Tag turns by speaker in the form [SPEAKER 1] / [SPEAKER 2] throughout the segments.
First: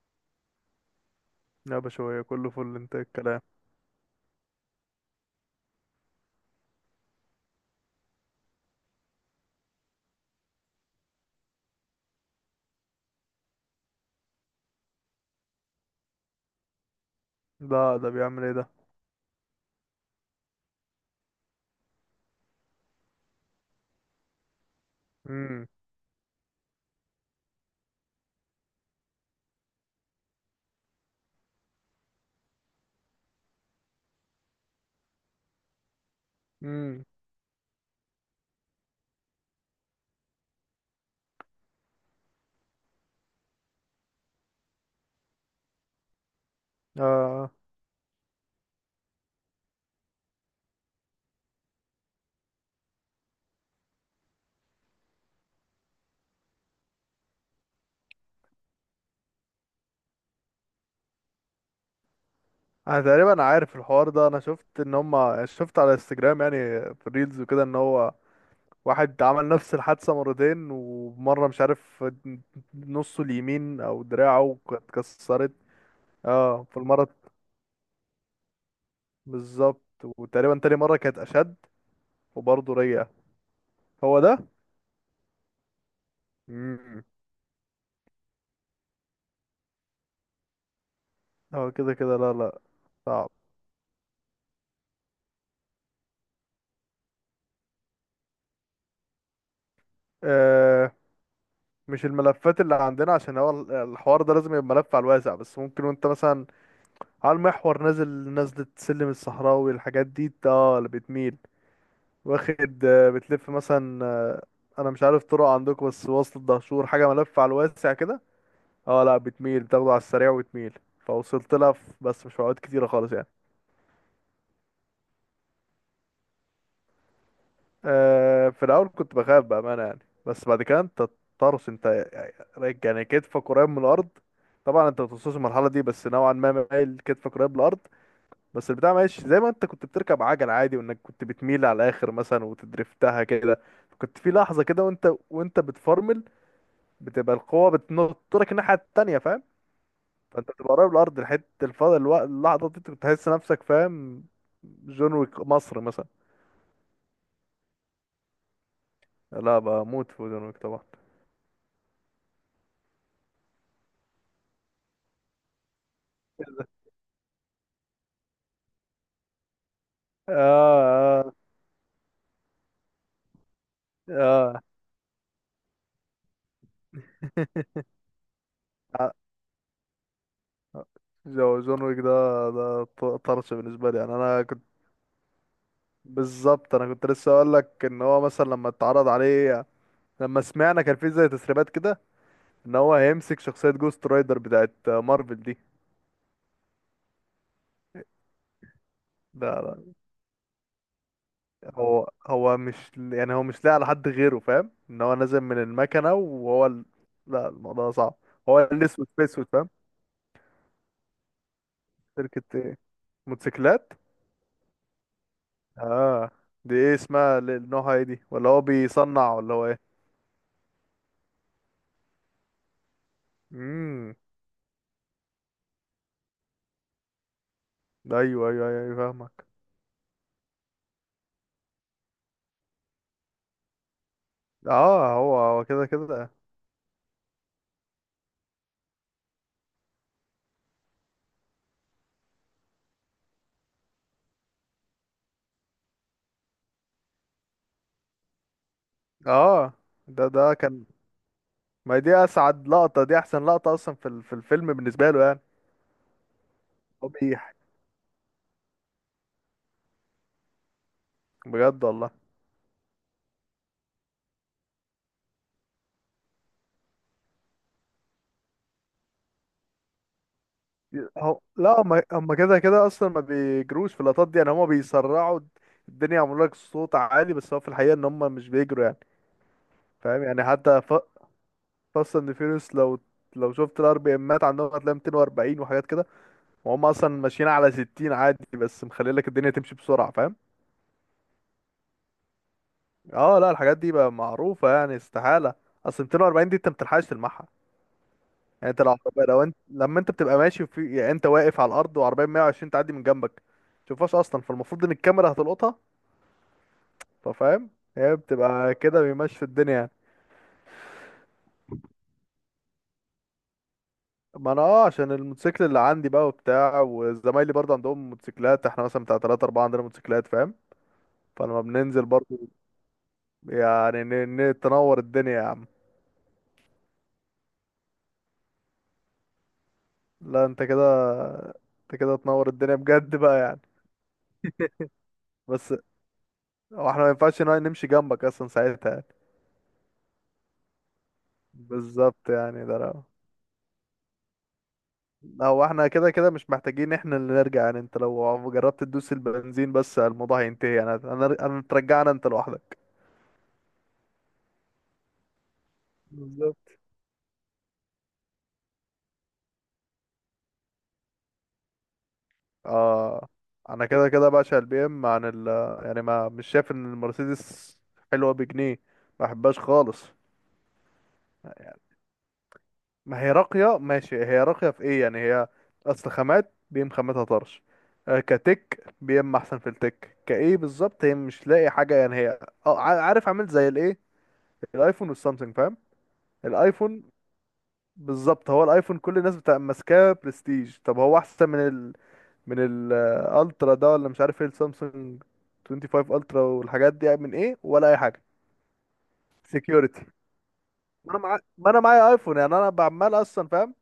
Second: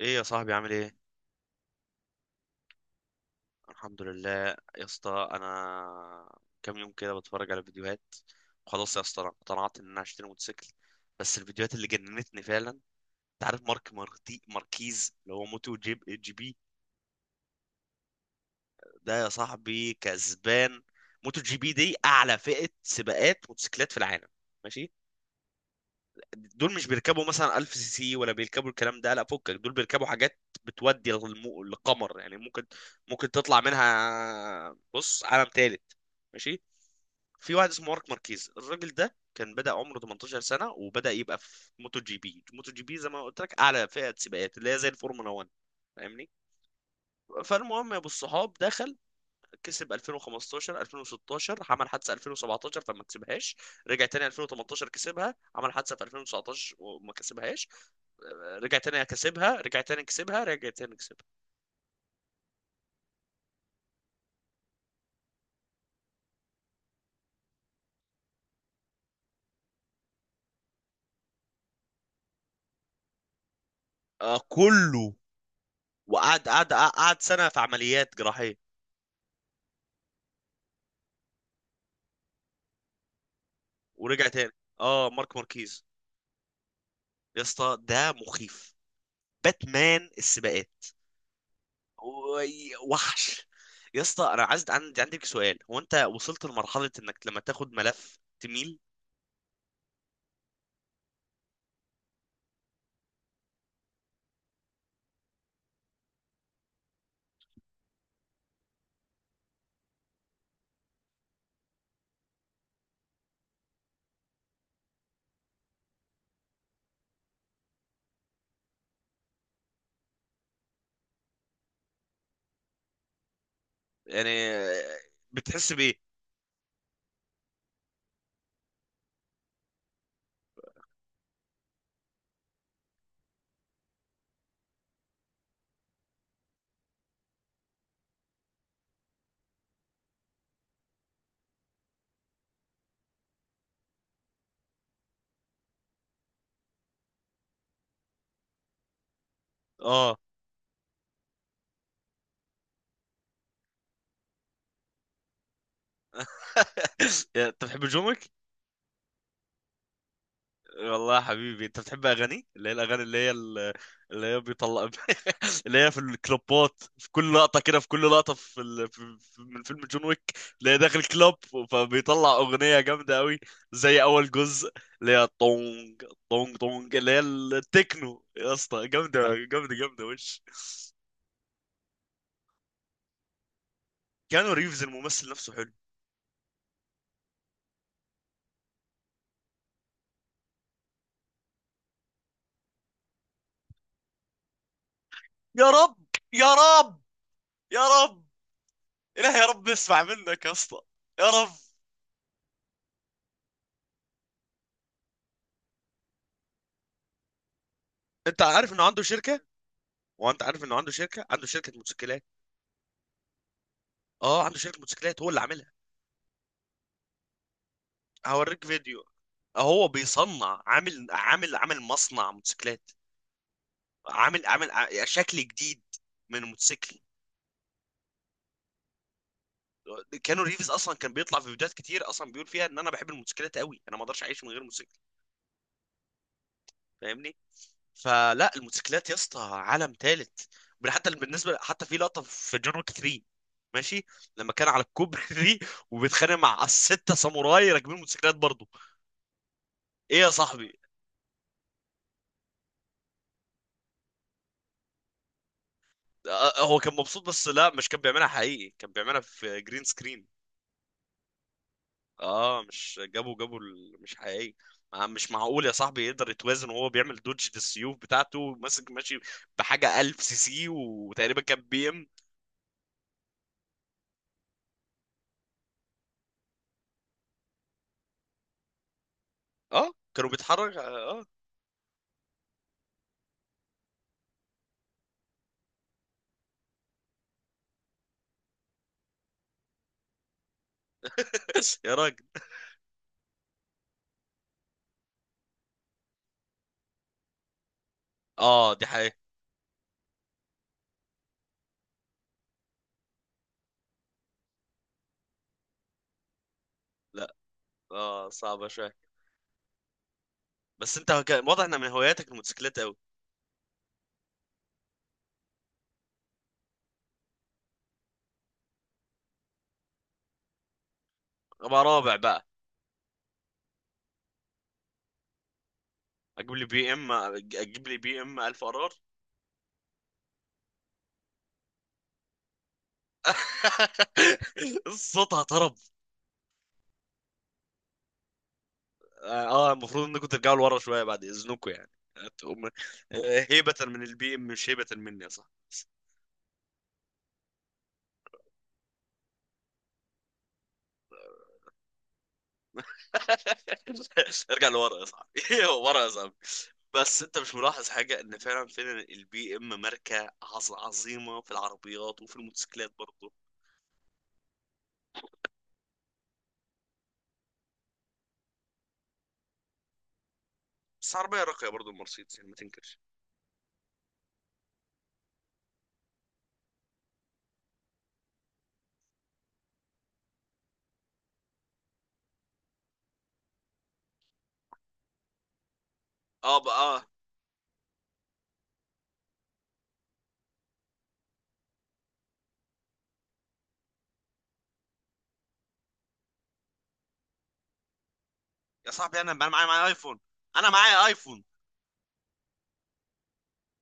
[SPEAKER 1] ايه يا صاحبي، عامل ايه؟
[SPEAKER 2] لا بشوية كله فل. انت إيه الكلام؟
[SPEAKER 1] الحمد لله. يا اسطى، انا كام يوم كده بتفرج على فيديوهات، وخلاص يا اسطى انا اقتنعت ان انا هشتري موتوسيكل. بس الفيديوهات اللي جننتني، فعلا انت عارف مارك ماركيز اللي هو موتو جي بي؟
[SPEAKER 2] ده بيعمل ايه ده؟
[SPEAKER 1] ده يا صاحبي كسبان. موتو جي بي دي اعلى فئة سباقات موتوسيكلات في العالم. ماشي.
[SPEAKER 2] امم
[SPEAKER 1] دول مش بيركبوا مثلا 1000 سي سي ولا بيركبوا الكلام ده، لا فكك، دول بيركبوا حاجات بتودي للقمر، يعني ممكن تطلع منها، بص، عالم تالت. ماشي.
[SPEAKER 2] امم
[SPEAKER 1] في واحد اسمه مارك ماركيز، الراجل ده كان بدأ عمره 18 سنة وبدأ يبقى في موتو جي بي. موتو جي بي زي ما قلت لك أعلى فئة سباقات اللي هي زي الفورمولا 1. فاهمني؟
[SPEAKER 2] آه.
[SPEAKER 1] فالمهم يا ابو الصحاب، دخل كسب 2015، 2016، عمل حادثه 2017 فما كسبهاش، رجع تاني 2018 كسبها، عمل حادثه في 2019 وما كسبهاش، رجع تاني كسبها، رجع تاني كسبها، رجع تاني كسبها.
[SPEAKER 2] انا تقريبا عارف الحوار ده. انا شفت ان هما شفت على انستجرام يعني في الريلز وكده ان هو واحد عمل نفس الحادثة مرتين ومرة مش عارف نصه اليمين او
[SPEAKER 1] آه
[SPEAKER 2] دراعه
[SPEAKER 1] كله.
[SPEAKER 2] اتكسرت.
[SPEAKER 1] وقعد
[SPEAKER 2] اه
[SPEAKER 1] قعد
[SPEAKER 2] في المرة
[SPEAKER 1] قعد سنه في عمليات جراحيه،
[SPEAKER 2] بالظبط، وتقريبا تاني مرة كانت اشد وبرضه رجع. هو
[SPEAKER 1] ورجع
[SPEAKER 2] ده.
[SPEAKER 1] تاني. اه، مارك ماركيز.
[SPEAKER 2] امم
[SPEAKER 1] يا اسطى، ده مخيف، باتمان السباقات.
[SPEAKER 2] هو كده كده. لا لا، صعب.
[SPEAKER 1] وحش. يا اسطى، انا عايز، عندك سؤال، هو انت وصلت لمرحله انك لما تاخد ملف تميل؟
[SPEAKER 2] آه، مش الملفات اللي عندنا عشان هو الحوار ده لازم يبقى ملف على الواسع، بس ممكن وانت مثلا على المحور نازل نزلة سلم الصحراوي، الحاجات دي اللي بتميل واخد. بتلف مثلا. انا مش عارف طرق عندكم، بس وصل الدهشور حاجة ملف على الواسع كده. اه لا، بتميل، بتاخده على السريع وتميل. فوصلت لها بس مش في اوقات كتيرة خالص يعني.
[SPEAKER 1] يعني آه، بتحس بايه؟
[SPEAKER 2] آه، في الاول كنت بخاف بامانه يعني. بس بعد كده انت طرس انت، يعني كتفك قريب من الارض. طبعا انت بتوصلش المرحله دي، بس نوعا ما مايل، كتفك قريب من الارض. بس البتاع ماشي زي ما انت كنت بتركب عجله عادي، وانك كنت بتميل على الاخر مثلا وتدرفتها كده. كنت في لحظه كده، وانت بتفرمل بتبقى القوه بتنطرك الناحيه التانيه، فاهم؟
[SPEAKER 1] اه.
[SPEAKER 2] فانت بتبقى قريب من الارض لحد الفضل الوقت اللحظه دي، بتحس نفسك، فاهم؟ جون ويك مصر مثلا.
[SPEAKER 1] انت بتحب جومك؟
[SPEAKER 2] لا، بموت في جون ويك طبعا.
[SPEAKER 1] والله يا حبيبي، انت بتحب اغاني، اللي هي الاغاني، اللي هي اللي هي بيطلع، اللي هي في الكلوبات، في كل لقطه كده، في كل لقطه في, ال... في... في... من فيلم جون ويك،
[SPEAKER 2] آه
[SPEAKER 1] اللي هي داخل
[SPEAKER 2] آه.
[SPEAKER 1] كلوب، فبيطلع اغنيه جامده قوي، زي اول
[SPEAKER 2] اه،
[SPEAKER 1] جزء. اللي هي طونج طونج طونج، اللي هي التكنو، يا اسطى
[SPEAKER 2] ع-
[SPEAKER 1] جامده جامده جامده، وش.
[SPEAKER 2] جون ويك ده، طرش بالنسبه لي يعني. انا
[SPEAKER 1] كانوا
[SPEAKER 2] كنت،
[SPEAKER 1] ريفز الممثل نفسه حلو.
[SPEAKER 2] بالظبط انا كنت لسه اقول لك ان هو مثلا لما اتعرض عليه، لما سمعنا كان في زي تسريبات كده ان هو هيمسك شخصيه جوست رايدر بتاعت مارفل دي.
[SPEAKER 1] يا رب، يا رب، يا رب، إله يا
[SPEAKER 2] ده
[SPEAKER 1] رب
[SPEAKER 2] ده-
[SPEAKER 1] نسمع منك يا اسطى. يا رب.
[SPEAKER 2] هو مش يعني، هو مش لاقي على حد غيره، فاهم؟ ان هو نازل من المكنه، وهو لا الموضوع صعب.
[SPEAKER 1] انت
[SPEAKER 2] هو
[SPEAKER 1] عارف انه عنده
[SPEAKER 2] الاسود في
[SPEAKER 1] شركه؟
[SPEAKER 2] اسود، فاهم؟
[SPEAKER 1] عنده شركه موتوسيكلات.
[SPEAKER 2] شركه ايه؟ موتوسيكلات؟
[SPEAKER 1] اه عنده شركه موتوسيكلات هو اللي عاملها.
[SPEAKER 2] اه، دي ايه اسمها، نوعها ايه دي، ولا هو
[SPEAKER 1] هوريك فيديو.
[SPEAKER 2] بيصنع، ولا هو ايه؟
[SPEAKER 1] هو بيصنع، عامل مصنع موتوسيكلات،
[SPEAKER 2] مم.
[SPEAKER 1] شكل جديد من الموتوسيكل.
[SPEAKER 2] ايوه ايوه ايوه أيوة، فاهمك.
[SPEAKER 1] كانوا ريفز اصلا كان بيطلع في فيديوهات كتير، اصلا بيقول فيها ان انا بحب الموتوسيكلات قوي، انا ما اقدرش اعيش من غير موتوسيكل.
[SPEAKER 2] اه هو كده كده.
[SPEAKER 1] فاهمني؟ فلا، الموتوسيكلات يا اسطى عالم ثالث. حتى بالنسبه، حتى في لقطه في جون ويك 3، ماشي، لما كان على الكوبري وبيتخانق مع الستة ساموراي راكبين موتوسيكلات برضه.
[SPEAKER 2] اه
[SPEAKER 1] ايه
[SPEAKER 2] ده
[SPEAKER 1] يا
[SPEAKER 2] ده
[SPEAKER 1] صاحبي؟
[SPEAKER 2] كان. ما هي دي اسعد لقطة، دي احسن لقطة اصلا في في الفيلم بالنسبة له يعني.
[SPEAKER 1] آه، آه، هو كان
[SPEAKER 2] هو
[SPEAKER 1] مبسوط، بس
[SPEAKER 2] بيح،
[SPEAKER 1] لا مش كان بيعملها حقيقي، كان بيعملها في جرين سكرين.
[SPEAKER 2] بجد والله؟
[SPEAKER 1] اه مش جابوا مش حقيقي. مش معقول يا صاحبي يقدر يتوازن وهو بيعمل دوج للسيوف بتاعته ماسك، ماشي، بحاجة 1000 سي سي، وتقريبا
[SPEAKER 2] هو
[SPEAKER 1] كان
[SPEAKER 2] لا،
[SPEAKER 1] بي
[SPEAKER 2] هم
[SPEAKER 1] ام.
[SPEAKER 2] هم كده كده اصلا ما بيجروش في اللقطات دي يعني، هم بيسرعوا الدنيا يعملوا لك صوت عالي، بس هو في الحقيقة ان هم مش بيجروا يعني.
[SPEAKER 1] اه
[SPEAKER 2] فاهم
[SPEAKER 1] كانوا
[SPEAKER 2] يعني؟
[SPEAKER 1] بيتحرك،
[SPEAKER 2] حتى
[SPEAKER 1] اه.
[SPEAKER 2] فاست اند فيوريوس، لو شفت الار بي امات عندهم هتلاقي 240 وحاجات كده، وهم اصلا ماشيين على 60 عادي، بس مخلي لك الدنيا تمشي بسرعة، فاهم؟
[SPEAKER 1] يا راجل.
[SPEAKER 2] اه لا، الحاجات دي بقى معروفة يعني، استحالة. اصل 240 دي انت متلحقش تلمحها. يعني
[SPEAKER 1] اه
[SPEAKER 2] انت
[SPEAKER 1] دي
[SPEAKER 2] لو
[SPEAKER 1] حقيقة.
[SPEAKER 2] عربية، لو انت لما انت بتبقى ماشي في، يعني انت واقف على الارض وعربية 120 تعدي من جنبك، متشوفهاش اصلا. فالمفروض ان الكاميرا هتلقطها،
[SPEAKER 1] لا
[SPEAKER 2] ففاهم. هي
[SPEAKER 1] اه صعبة
[SPEAKER 2] بتبقى
[SPEAKER 1] شوية.
[SPEAKER 2] كده، بيمشي في الدنيا يعني.
[SPEAKER 1] بس واضح ان من هواياتك الموتوسيكلات قوي.
[SPEAKER 2] ما انا عشان الموتوسيكل اللي عندي بقى وبتاع، وزمايلي برضه عندهم موتوسيكلات، احنا مثلا بتاع 3 4 عندنا موتوسيكلات، فاهم؟ فلما
[SPEAKER 1] ابقى
[SPEAKER 2] بننزل
[SPEAKER 1] رابع
[SPEAKER 2] برضه،
[SPEAKER 1] بقى،
[SPEAKER 2] يعني تنور الدنيا يا عم.
[SPEAKER 1] اجيب لي بي ام، اجيب لي بي ام 1000 ار ار.
[SPEAKER 2] لا، انت كده، تنور الدنيا بجد بقى يعني.
[SPEAKER 1] صوتها
[SPEAKER 2] بس
[SPEAKER 1] طرب.
[SPEAKER 2] هو احنا ما ينفعش نمشي جنبك اصلا ساعتها.
[SPEAKER 1] اه، آه، المفروض انكم ترجعوا لورا شويه بعد اذنكم يعني.
[SPEAKER 2] بالظبط
[SPEAKER 1] هتقوم-
[SPEAKER 2] يعني، ده لو
[SPEAKER 1] آه، هيبة من البي ام مش هيبة مني يا صاحبي.
[SPEAKER 2] هو احنا كده كده مش محتاجين احنا اللي نرجع يعني، انت لو جربت تدوس البنزين بس، الموضوع هينتهي يعني. انا ترجعنا انت لوحدك.
[SPEAKER 1] ارجع لورا يا صاحبي. ورا يا صاحبي.
[SPEAKER 2] بالظبط.
[SPEAKER 1] بس انت مش ملاحظ حاجه؟ ان فعلا فعلا البي ام ماركه عظيمه في العربيات وفي الموتوسيكلات
[SPEAKER 2] اه
[SPEAKER 1] برضه.
[SPEAKER 2] انا كده كده بعشق البي ام عن ال، يعني ما مش شايف ان المرسيدس حلوه بجنيه، ما بحبهاش خالص.
[SPEAKER 1] بس عربيه راقيه برضه المرسيدس، يعني ما تنكرش.
[SPEAKER 2] ما هي راقية ماشي، هي راقية في ايه يعني هي؟ اصل خامات بيم، خاماتها طرش. آه، كتك بيم احسن في التك كايه بالظبط، هي مش لاقي حاجة يعني هي. اه عارف، عامل زي الايه، الايفون والسامسونج، فاهم؟
[SPEAKER 1] اه بقى اه.
[SPEAKER 2] الايفون، بالظبط هو الايفون كل الناس بتبقى ماسكاه برستيج، طب هو احسن من ال، من الالترا ده، ولا مش عارف ايه، السامسونج 25 الترا والحاجات دي يعني، من ايه ولا اي حاجة.
[SPEAKER 1] يا صاحبي انا معايا
[SPEAKER 2] سكيورتي.
[SPEAKER 1] ايفون. انا معايا
[SPEAKER 2] ما انا معايا،
[SPEAKER 1] ايفون.
[SPEAKER 2] ايفون يعني، انا بعمال اصلا، فاهم؟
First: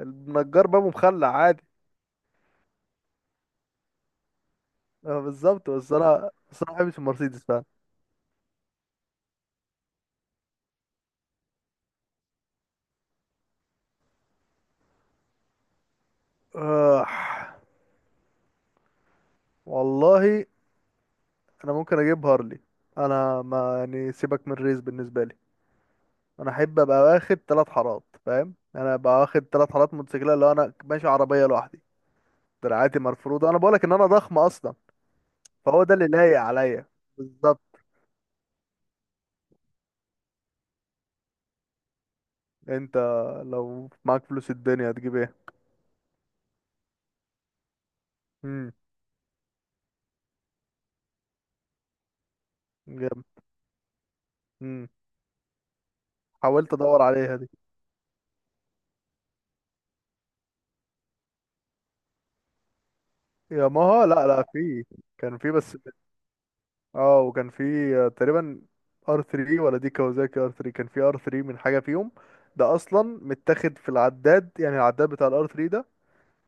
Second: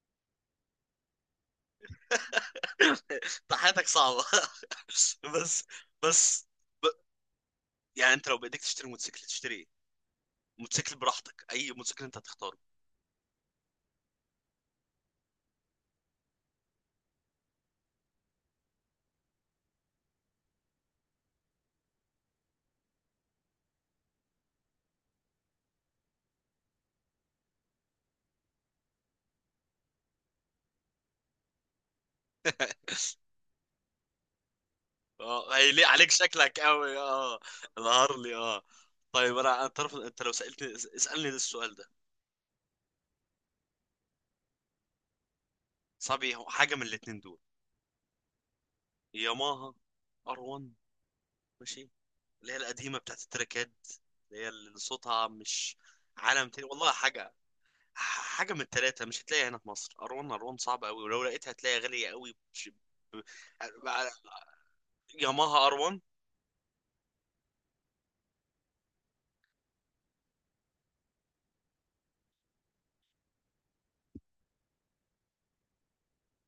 [SPEAKER 2] النجار بابه مخلع عادي.
[SPEAKER 1] انت حياتك صعبه.
[SPEAKER 2] اه
[SPEAKER 1] بس.
[SPEAKER 2] بالظبط، بس انا
[SPEAKER 1] بس
[SPEAKER 2] بس انا ما
[SPEAKER 1] ب...
[SPEAKER 2] بحبش المرسيدس فعلا.
[SPEAKER 1] يعني انت لو بايديك تشتري موتوسيكل تشتري إيه؟ موتوسيكل براحتك، اي موتوسيكل انت هتختاره.
[SPEAKER 2] آه والله، انا ممكن اجيب هارلي. انا ما يعني، سيبك من الريس بالنسبه لي، انا احب ابقى واخد ثلاث حارات، فاهم يعني، انا ابقى واخد ثلاث حارات موتوسيكلات لو انا ماشي عربيه لوحدي. دراعاتي مرفوضه، انا بقولك ان انا ضخم اصلا.
[SPEAKER 1] اه
[SPEAKER 2] فهو
[SPEAKER 1] هيليق
[SPEAKER 2] ده اللي
[SPEAKER 1] عليك،
[SPEAKER 2] لايق
[SPEAKER 1] شكلك
[SPEAKER 2] عليا.
[SPEAKER 1] قوي اه.
[SPEAKER 2] بالظبط.
[SPEAKER 1] الهارلي اه. طيب انا، انت عارف، انت لو سالتني، اسالني ده السؤال ده،
[SPEAKER 2] انت لو معاك فلوس الدنيا هتجيب ايه؟
[SPEAKER 1] صعب، هو حاجه من الاتنين دول:
[SPEAKER 2] امم
[SPEAKER 1] ياماها ار 1، ماشي، اللي هي القديمه بتاعت
[SPEAKER 2] جامد.
[SPEAKER 1] التراكات، اللي هي اللي
[SPEAKER 2] امم
[SPEAKER 1] صوتها مش عالم تاني،
[SPEAKER 2] حاولت
[SPEAKER 1] والله
[SPEAKER 2] ادور
[SPEAKER 1] حاجه.
[SPEAKER 2] عليها دي.
[SPEAKER 1] حاجه من التلاته مش هتلاقيها هنا في مصر، ار 1، ار 1 صعب قوي، ولو لقيتها هتلاقيها غاليه قوي. ب-
[SPEAKER 2] يا
[SPEAKER 1] ب-
[SPEAKER 2] ماها، لا لا، في. كان في
[SPEAKER 1] ياماها ار
[SPEAKER 2] بس.
[SPEAKER 1] 1.
[SPEAKER 2] اه وكان في. آه، تقريبا ار 3، ولا دي كاوزاكي ار 3. كان في ار 3 من حاجه فيهم. ده اصلا متاخد في العداد يعني، العداد بتاع الار 3 ده،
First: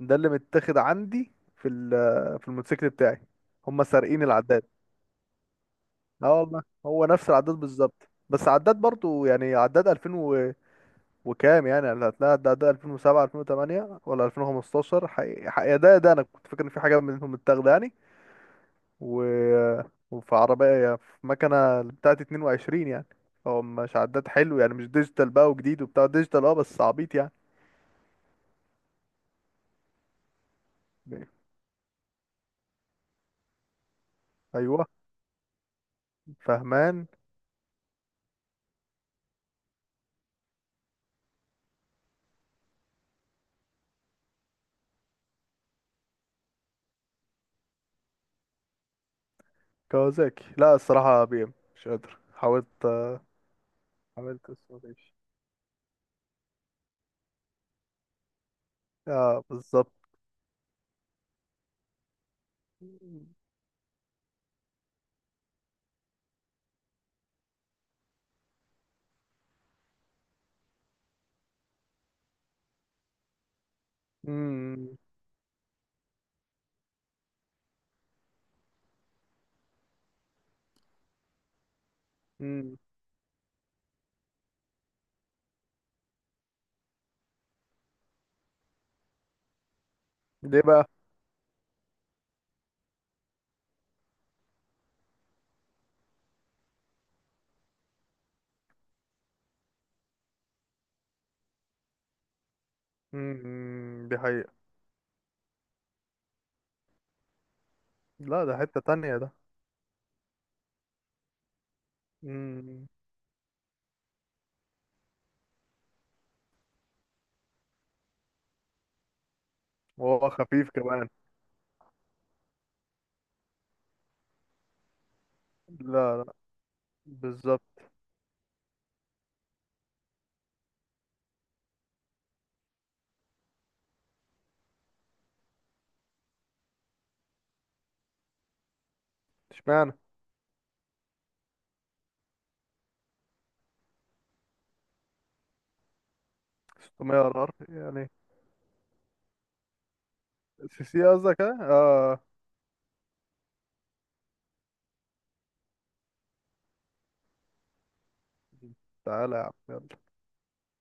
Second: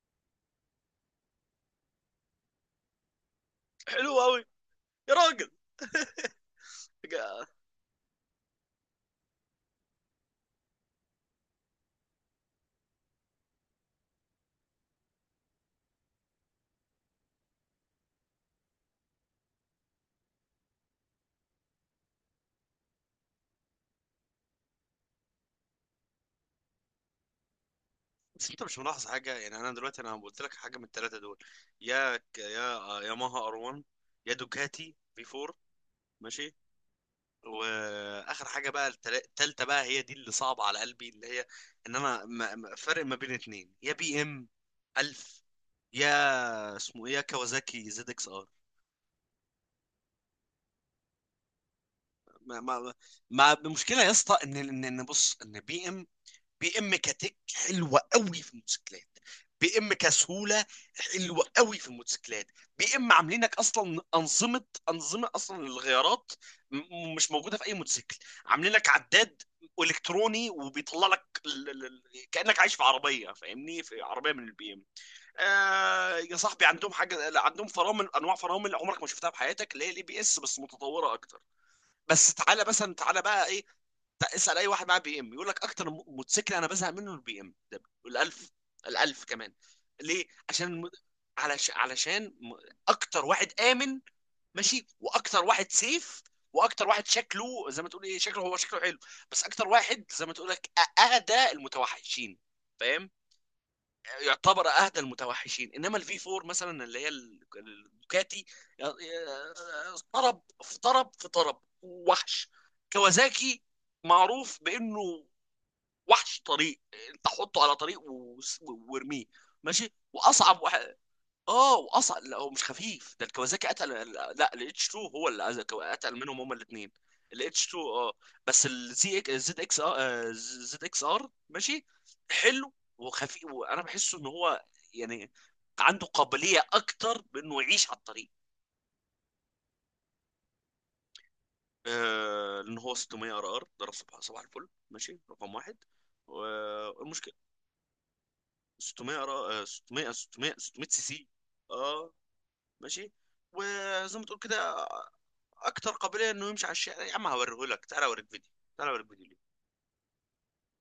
[SPEAKER 2] ده اللي متاخد عندي في آه، في الموتوسيكل بتاعي. هم
[SPEAKER 1] حلو
[SPEAKER 2] سارقين
[SPEAKER 1] قوي.
[SPEAKER 2] العداد.
[SPEAKER 1] يا راجل،
[SPEAKER 2] اه والله، هو نفس العداد بالظبط، بس عداد برضو يعني عداد 2000 و... وكام يعني، اللي هتلاقي عداد 2007 2008 ولا 2015. حقيقة ده انا كنت فاكر ان في حاجه منهم متاخده يعني. و... وفي عربية، يعني في مكنة بتاعت 22 يعني. هو مش عداد حلو يعني، مش ديجيتال بقى وجديد وبتاع ديجيتال، اه بس عبيط يعني.
[SPEAKER 1] بس انت مش ملاحظ حاجه؟ يعني انا دلوقتي انا قلت لك حاجه من الثلاثه دول: يا ياماها ار 1، يا
[SPEAKER 2] ايوه
[SPEAKER 1] دوكاتي في 4، ماشي.
[SPEAKER 2] فهمان.
[SPEAKER 1] واخر حاجه بقى التالتة بقى، هي دي اللي صعبه على قلبي، اللي هي ان انا فرق ما بين اتنين، يا بي ام 1000، يا اسمه ايه، يا كawasaki زد اكس ار.
[SPEAKER 2] كوازاكي، لا الصراحة بي ام مش قادر،
[SPEAKER 1] ما
[SPEAKER 2] حاولت.
[SPEAKER 1] ما
[SPEAKER 2] اه
[SPEAKER 1] ما المشكله يا اسطى،
[SPEAKER 2] عملت
[SPEAKER 1] ان
[SPEAKER 2] الصوتيش.
[SPEAKER 1] بص، ان بي ام، بي ام كتك حلوه قوي في الموتوسيكلات،
[SPEAKER 2] آه،
[SPEAKER 1] بي
[SPEAKER 2] بالظبط.
[SPEAKER 1] ام كسهوله حلوه قوي في الموتوسيكلات. بي ام عاملينك اصلا انظمه، انظمه اصلا للغيارات، مش موجوده في اي موتوسيكل. عاملين لك عداد الكتروني، وبيطلع لك كانك عايش في عربيه، فاهمني؟ في عربيه من البي ام.
[SPEAKER 2] مم،
[SPEAKER 1] آه يا صاحبي، عندهم حاجه، عندهم فرامل، انواع فرامل عمرك ما شفتها في حياتك، اللي هي الاي بي اس بس متطوره اكتر. بس تعالى
[SPEAKER 2] مم.
[SPEAKER 1] مثلا، تعالى بقى ايه، اسال اي واحد معاه بي ام يقول لك اكتر موتوسيكل انا بزهق منه البي ام ده الالف، الالف كمان. ليه؟
[SPEAKER 2] ليه
[SPEAKER 1] عشان
[SPEAKER 2] بقى؟
[SPEAKER 1] علشان اكتر واحد امن، ماشي، واكتر واحد سيف، واكتر واحد شكله زي ما تقول ايه، شكله، هو شكله حلو، بس اكتر واحد زي ما تقول لك اهدى المتوحشين، فاهم؟
[SPEAKER 2] مم، دي حقيقة.
[SPEAKER 1] يعتبر اهدى المتوحشين. انما الفي 4 مثلا، اللي هي
[SPEAKER 2] لا
[SPEAKER 1] الدوكاتي،
[SPEAKER 2] ده حتة تانية ده.
[SPEAKER 1] طرب في طرب في طرب، وحش.
[SPEAKER 2] مم.
[SPEAKER 1] كوازاكي معروف بانه وحش طريق، انت حطه على طريق وارميه، ماشي،
[SPEAKER 2] وهو
[SPEAKER 1] واصعب
[SPEAKER 2] خفيف كمان.
[SPEAKER 1] اه واصل، لا هو مش خفيف، ده الكوازاكي اتقل، لا الاتش 2 هو اللي اتقل
[SPEAKER 2] لا لا.
[SPEAKER 1] منهم هما الاثنين. الاتش 2
[SPEAKER 2] بالظبط.
[SPEAKER 1] اه. بس الزي، زد اكس ار، زد اكس ار ماشي، حلو وخفيف، وانا بحسه ان هو يعني عنده قابليه اكتر بانه يعيش على الطريق.
[SPEAKER 2] اشمعنى؟
[SPEAKER 1] آه لان هو 600 ار ار ده صباح صباح الفل، ماشي رقم واحد.
[SPEAKER 2] 600
[SPEAKER 1] والمشكله
[SPEAKER 2] ار ار يعني؟
[SPEAKER 1] 600 ار 600 600
[SPEAKER 2] سي
[SPEAKER 1] 600 سي
[SPEAKER 2] سي
[SPEAKER 1] سي
[SPEAKER 2] قصدك ها؟
[SPEAKER 1] اه،
[SPEAKER 2] اه.
[SPEAKER 1] ماشي، وزي ما تقول كده اكتر قابليه انه يمشي على الشارع. يا عم هوريه لك، تعال اوريك فيديو، تعال اوريك فيديو.
[SPEAKER 2] تعالى يا عم يلا.